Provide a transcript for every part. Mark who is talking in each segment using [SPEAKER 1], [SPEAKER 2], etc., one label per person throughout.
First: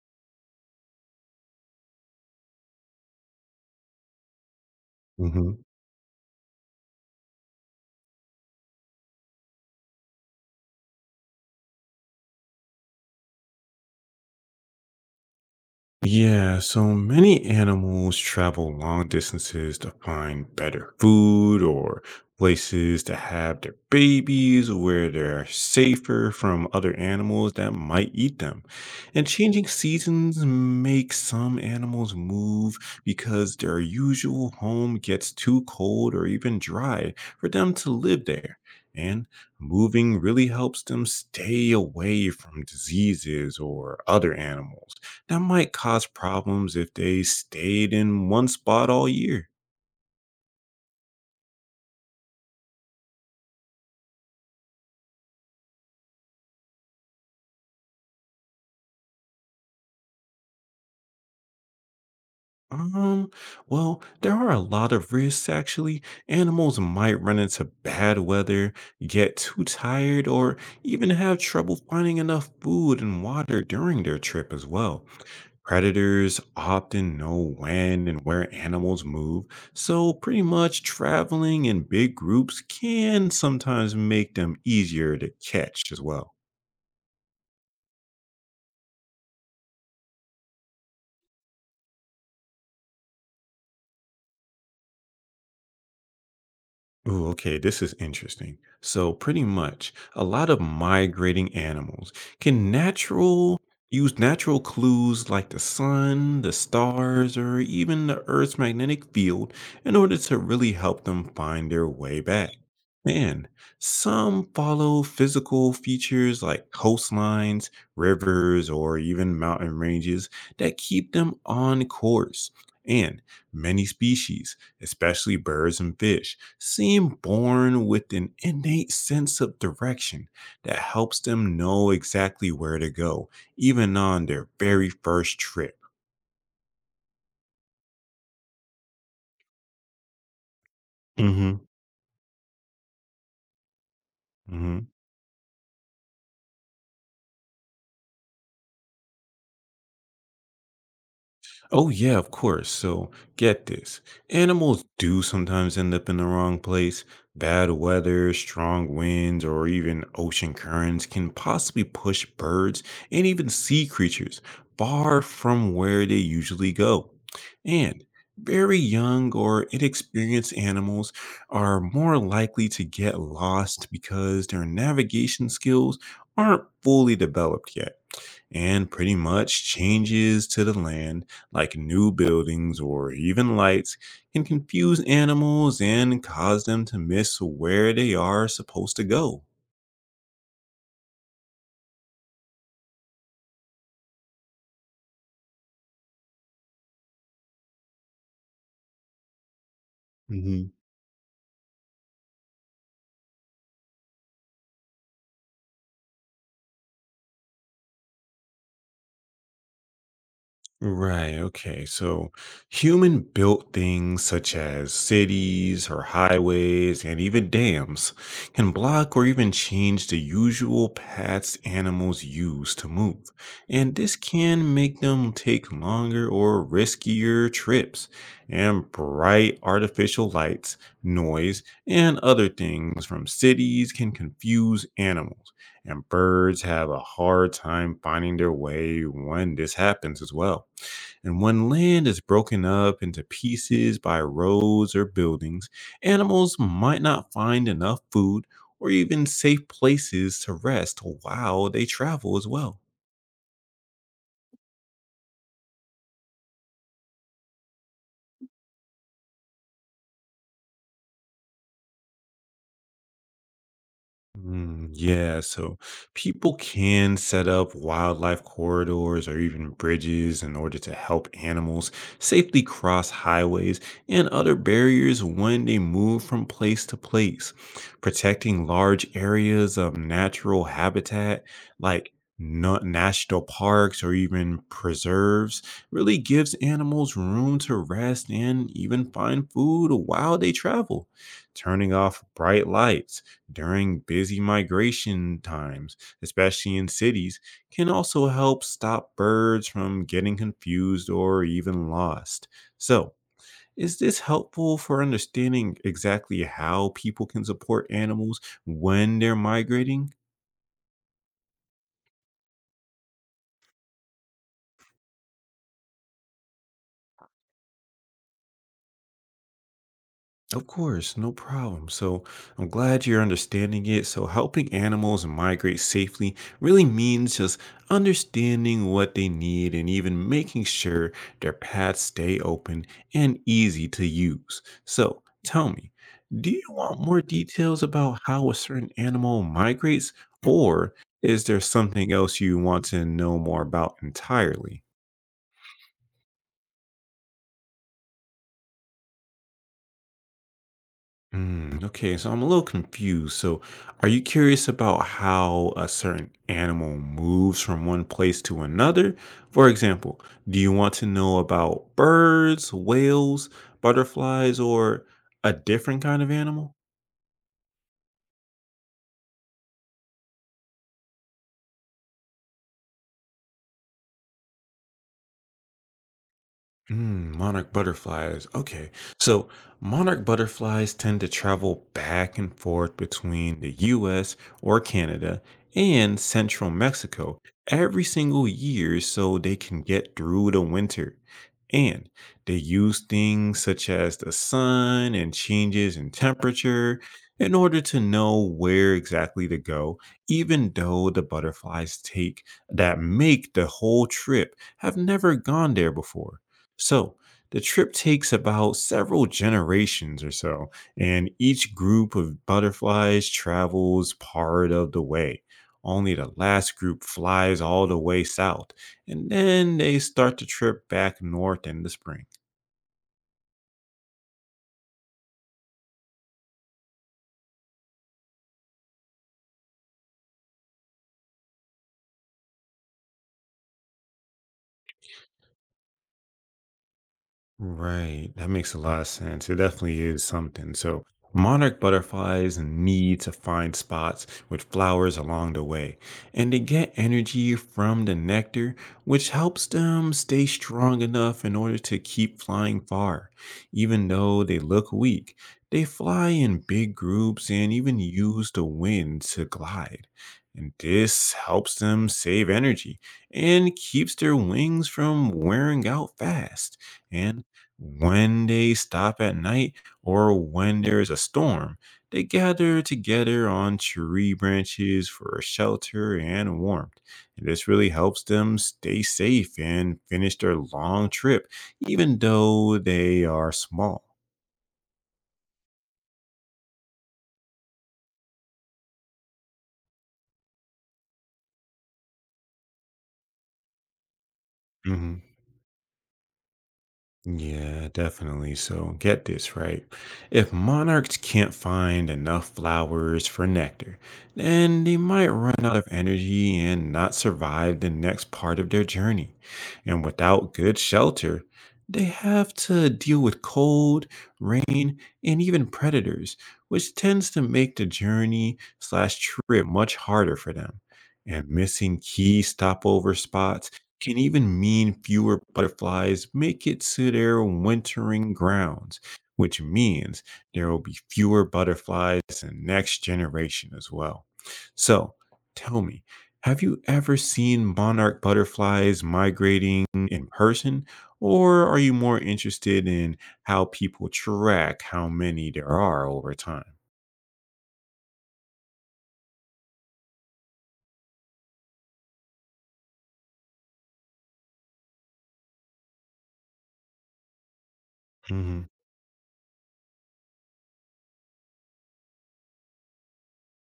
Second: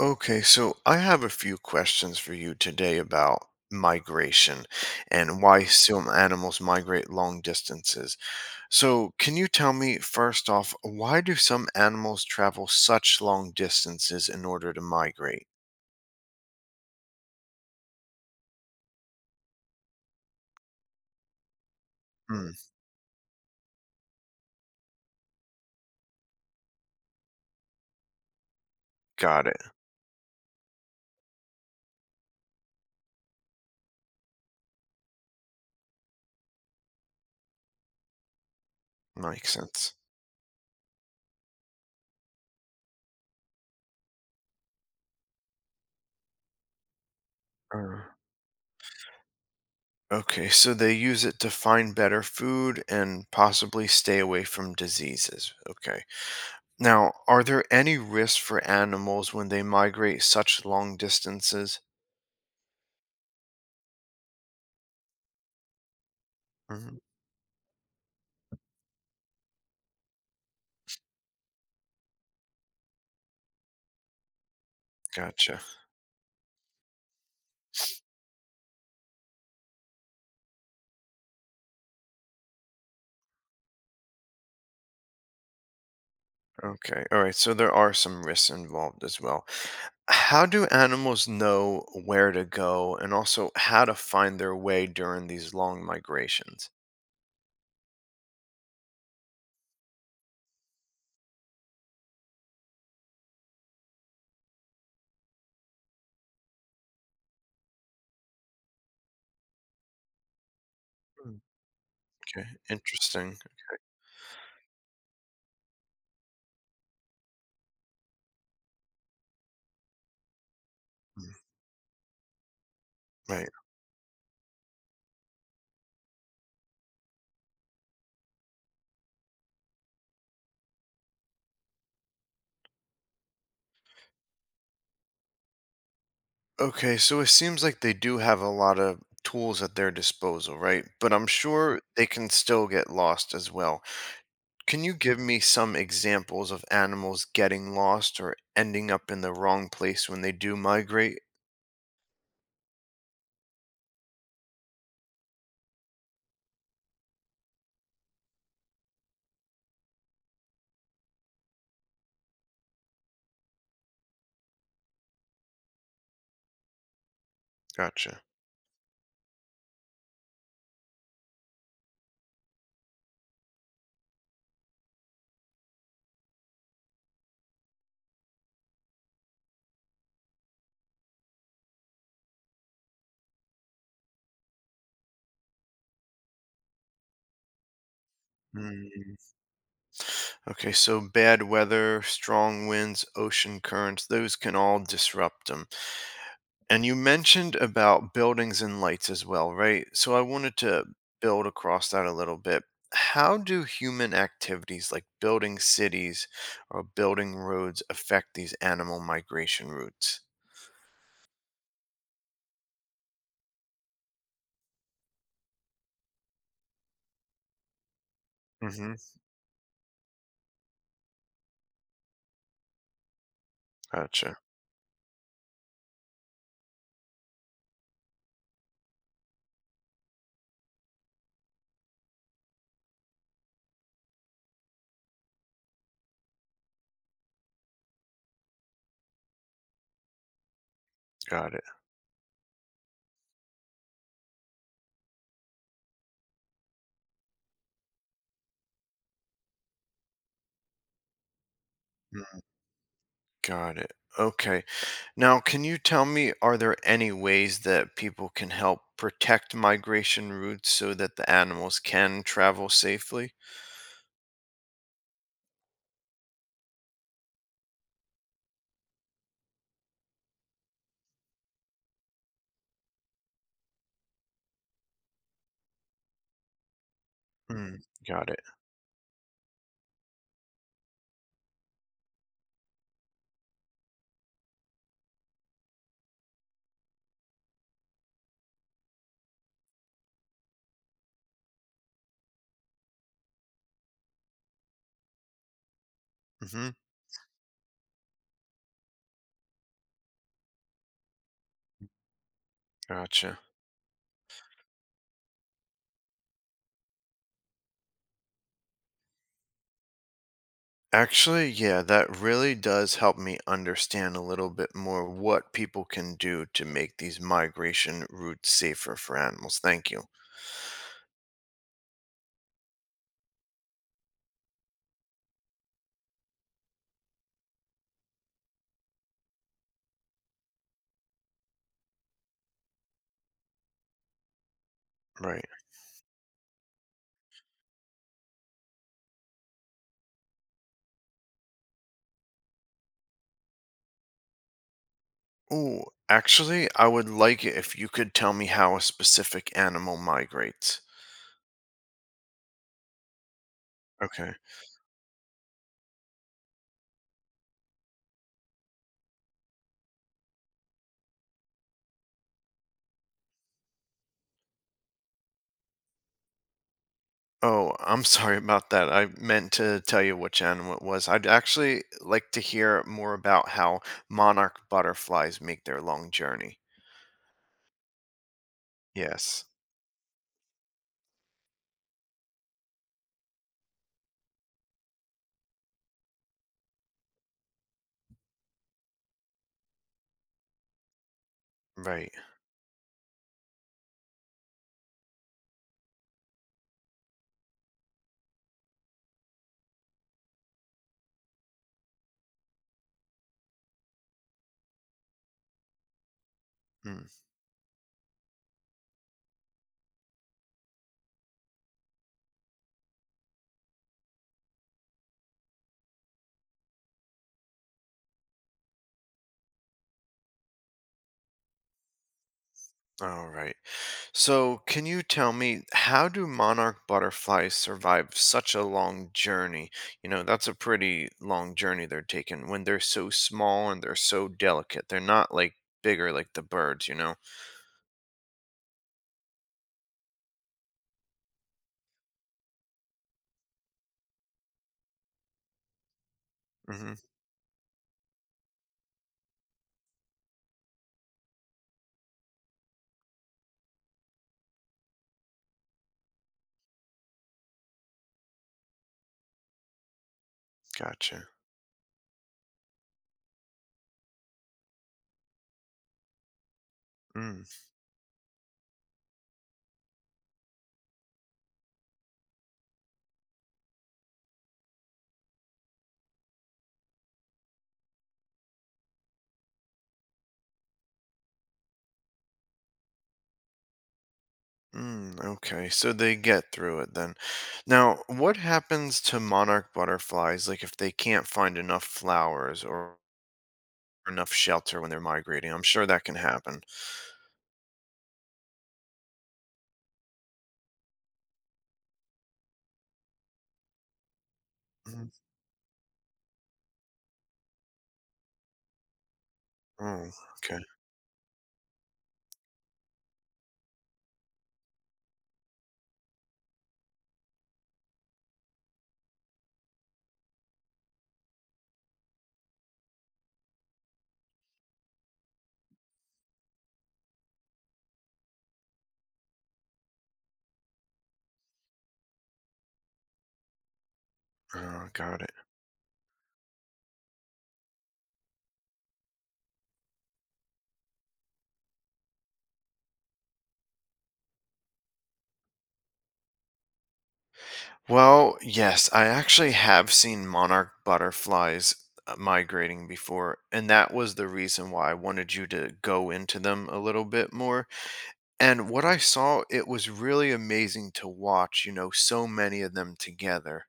[SPEAKER 1] Okay, so I have a few questions for you today about migration and
[SPEAKER 2] hmm
[SPEAKER 1] why some animals migrate long distances. So, can you tell me first off, why do some animals travel such long distances in order to migrate?
[SPEAKER 2] Yeah, so many animals travel long distances to find better food or
[SPEAKER 1] Mm,
[SPEAKER 2] places to have their babies where they're safer from other animals that might eat them. And
[SPEAKER 1] got it.
[SPEAKER 2] changing seasons make some animals move because their usual home gets too cold or even dry for them to live there. And
[SPEAKER 1] Makes sense.
[SPEAKER 2] moving really helps them stay away from diseases or other animals that might cause problems if they stayed
[SPEAKER 1] Uh,
[SPEAKER 2] in one spot all year.
[SPEAKER 1] okay, so they use it to find better food and possibly stay away from diseases. Okay. Now, are there any risks for animals when they migrate such long distances?
[SPEAKER 2] Um, well, there are a lot of risks actually. Animals
[SPEAKER 1] Mhm.
[SPEAKER 2] might run into bad weather, get too tired, or even have trouble finding enough food and water during their trip as well.
[SPEAKER 1] Gotcha.
[SPEAKER 2] Predators often know when and where animals move, so pretty much traveling in big groups can sometimes make them easier to catch as well.
[SPEAKER 1] Okay. All right. So there are some risks involved as well. How do animals know where to go and also how to find their way during these long migrations?
[SPEAKER 2] Ooh, okay, this is interesting. So, pretty much, a lot of migrating animals can natural use natural clues like the sun, the stars, or even the Earth's magnetic field in order to really help them
[SPEAKER 1] Mm.
[SPEAKER 2] find their way
[SPEAKER 1] Okay.
[SPEAKER 2] back.
[SPEAKER 1] Interesting.
[SPEAKER 2] And some follow physical features like coastlines, rivers, or even mountain ranges that keep
[SPEAKER 1] Mm.
[SPEAKER 2] them on course. And
[SPEAKER 1] Right.
[SPEAKER 2] many species, especially birds and fish, seem born with an innate sense of direction that helps them know exactly where to go, even on their very first trip.
[SPEAKER 1] Okay. So it seems like they do have a lot of tools at their disposal, right? But I'm
[SPEAKER 2] hmm
[SPEAKER 1] sure they can still get lost as well. Can you give me some examples of animals getting lost or ending up in the wrong place when they do migrate?
[SPEAKER 2] Oh, yeah, of course. So get this, animals do sometimes end up in the wrong place. Bad weather, strong winds, or even ocean currents can possibly push birds and even sea creatures far from where they usually go. And
[SPEAKER 1] Gotcha.
[SPEAKER 2] very young or inexperienced animals are more likely to get lost because their navigation skills aren't fully developed yet. And pretty much changes to the land like new buildings or even lights can confuse animals and cause them to miss where they are supposed to go.
[SPEAKER 1] Okay, so bad weather, strong winds, ocean currents, those can all disrupt them. And you mentioned about buildings and lights as well, right? So I wanted to build across that a little bit. How do human activities like building cities or building roads affect these animal migration routes?
[SPEAKER 2] Right. Okay. So human built things such as cities or highways and even dams can
[SPEAKER 1] Mm-hmm.
[SPEAKER 2] block or even change the usual paths animals use to move. And this
[SPEAKER 1] Gotcha.
[SPEAKER 2] can make them take longer or riskier trips. And bright artificial lights, noise, and other things from cities can confuse animals. And birds have a hard time finding their way when this happens as well. And
[SPEAKER 1] Got it.
[SPEAKER 2] when land is broken up into pieces by roads or buildings, animals might not find enough food or even safe places to rest while they travel
[SPEAKER 1] Mhm.
[SPEAKER 2] as well.
[SPEAKER 1] Got it. Okay. Now, can you tell me, are there any ways that people can help protect migration routes so that the animals can travel safely?
[SPEAKER 2] Mm, yeah, so people can set up wildlife corridors or even bridges in order to help animals safely cross highways and other barriers when they move from place to place.
[SPEAKER 1] Mm, got it.
[SPEAKER 2] Protecting large areas of natural habitat like national parks or even preserves really gives animals room to rest and even find food while they travel. Turning off bright lights during busy migration times,
[SPEAKER 1] Hmm.
[SPEAKER 2] especially in cities, can also help stop birds from getting confused or even lost. So,
[SPEAKER 1] Gotcha.
[SPEAKER 2] is this helpful for understanding exactly how people can support animals when they're migrating?
[SPEAKER 1] Actually, yeah, that really does help me understand a little bit more what people can do to make these migration routes safer for animals. Thank you.
[SPEAKER 2] Of course, no problem. So I'm glad you're understanding it. So helping animals migrate safely really means just understanding what they need and even making sure their paths stay open and easy to use. So
[SPEAKER 1] Right.
[SPEAKER 2] tell me, do you want more details about how a certain animal migrates, or is there something else you want to know more about entirely?
[SPEAKER 1] Oh, actually, I would like it if you could tell me how a specific animal migrates.
[SPEAKER 2] Mm, okay, so I'm a little confused. So, are you
[SPEAKER 1] Okay.
[SPEAKER 2] curious about how a certain animal moves from one place to another? For example, do you want to know about birds, whales, butterflies, or a different kind of animal?
[SPEAKER 1] Oh, I'm sorry about that. I meant to tell you which animal it was. I'd actually like to hear more about how monarch butterflies make their long journey.
[SPEAKER 2] Mm, monarch butterflies. Okay.
[SPEAKER 1] Yes.
[SPEAKER 2] So monarch butterflies tend to travel back and forth between the US or Canada and central Mexico every single year so they can get through the winter. And
[SPEAKER 1] Right.
[SPEAKER 2] they use things such as the sun and changes in temperature in order to know where exactly to go, even though the butterflies take that make the whole trip have never gone there before.
[SPEAKER 1] Mm.
[SPEAKER 2] So the trip takes about several generations or so, and each group of butterflies travels part of the way. Only the last group flies all the way south, and then they start the trip back north in the spring.
[SPEAKER 1] All right. So, can you tell me how do monarch butterflies survive such a long journey? That's a pretty long journey they're taking when they're so small and they're so delicate. They're not like bigger like the birds,
[SPEAKER 2] Right. That makes a lot of sense. It definitely is something. So, monarch butterflies need to find spots with flowers along the way, and they
[SPEAKER 1] Mm-hmm.
[SPEAKER 2] get energy from the nectar, which helps them stay strong enough in order to keep flying far. Even though they look weak, they fly in big groups and even use the wind to glide. And
[SPEAKER 1] Gotcha.
[SPEAKER 2] this helps them save energy and keeps their wings from wearing out fast.
[SPEAKER 1] Mm,
[SPEAKER 2] And when they stop at night or when there is a storm, they gather together on tree branches for shelter and warmth. And this really helps them stay safe and finish their long trip, even though they are small.
[SPEAKER 1] mm, okay, so they get through it then. Now, what happens to monarch butterflies, like if they can't find enough flowers or enough shelter when they're
[SPEAKER 2] Mhm.
[SPEAKER 1] migrating? I'm sure that can happen.
[SPEAKER 2] Yeah, definitely. So get this right. If monarchs can't find enough flowers for nectar, then they
[SPEAKER 1] Mhm.
[SPEAKER 2] might run out of energy and not survive the next part of their journey. And
[SPEAKER 1] Oh,
[SPEAKER 2] without
[SPEAKER 1] okay.
[SPEAKER 2] good shelter, they have to deal with cold, rain, and even predators, which tends to make the journey slash trip much harder for them. And missing key stopover spots can even mean fewer butterflies make it to their wintering grounds, which means there will be fewer butterflies in next generation as well.
[SPEAKER 1] Oh,
[SPEAKER 2] So,
[SPEAKER 1] got it.
[SPEAKER 2] tell me, have you ever seen monarch butterflies migrating in person, or are you more interested in how people track how many there are over time?
[SPEAKER 1] Well, yes, I actually have seen monarch butterflies migrating before, and that was the reason why I wanted you to go into them a little bit more.
[SPEAKER 2] Mhm.
[SPEAKER 1] And what I saw, it was really amazing to watch, so many of them together.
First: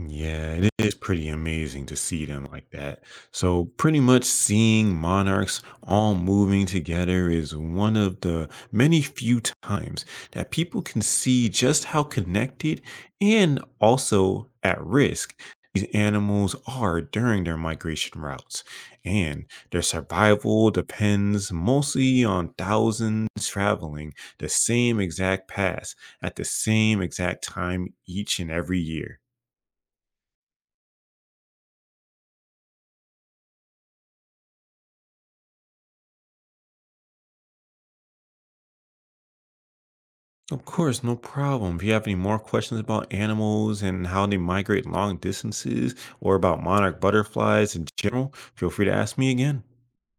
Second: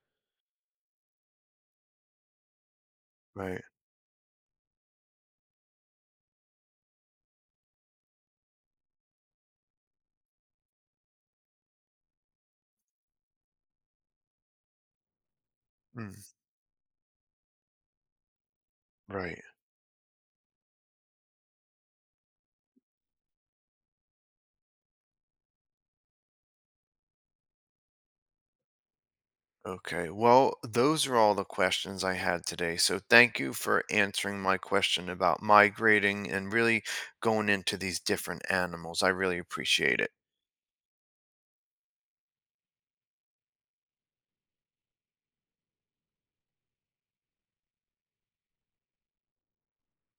[SPEAKER 2] Yeah, it is pretty amazing to see them like that.
[SPEAKER 1] Right.
[SPEAKER 2] So, pretty much seeing monarchs all moving together is one of the many few times that people can see just how connected and also at risk these
[SPEAKER 1] Mm,
[SPEAKER 2] animals are during their migration routes.
[SPEAKER 1] right.
[SPEAKER 2] And their survival depends mostly on thousands traveling the same exact path at the same exact time each and every year.
[SPEAKER 1] Okay. Well, those are all the questions I had today. So thank you for answering my question about migrating and really going into these different animals. I really appreciate it.
[SPEAKER 2] Of course, no problem. If you have any more questions about animals and how they migrate long distances or about monarch butterflies in general, feel free to ask me again.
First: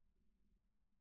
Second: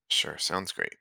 [SPEAKER 1] Sure. Sounds great.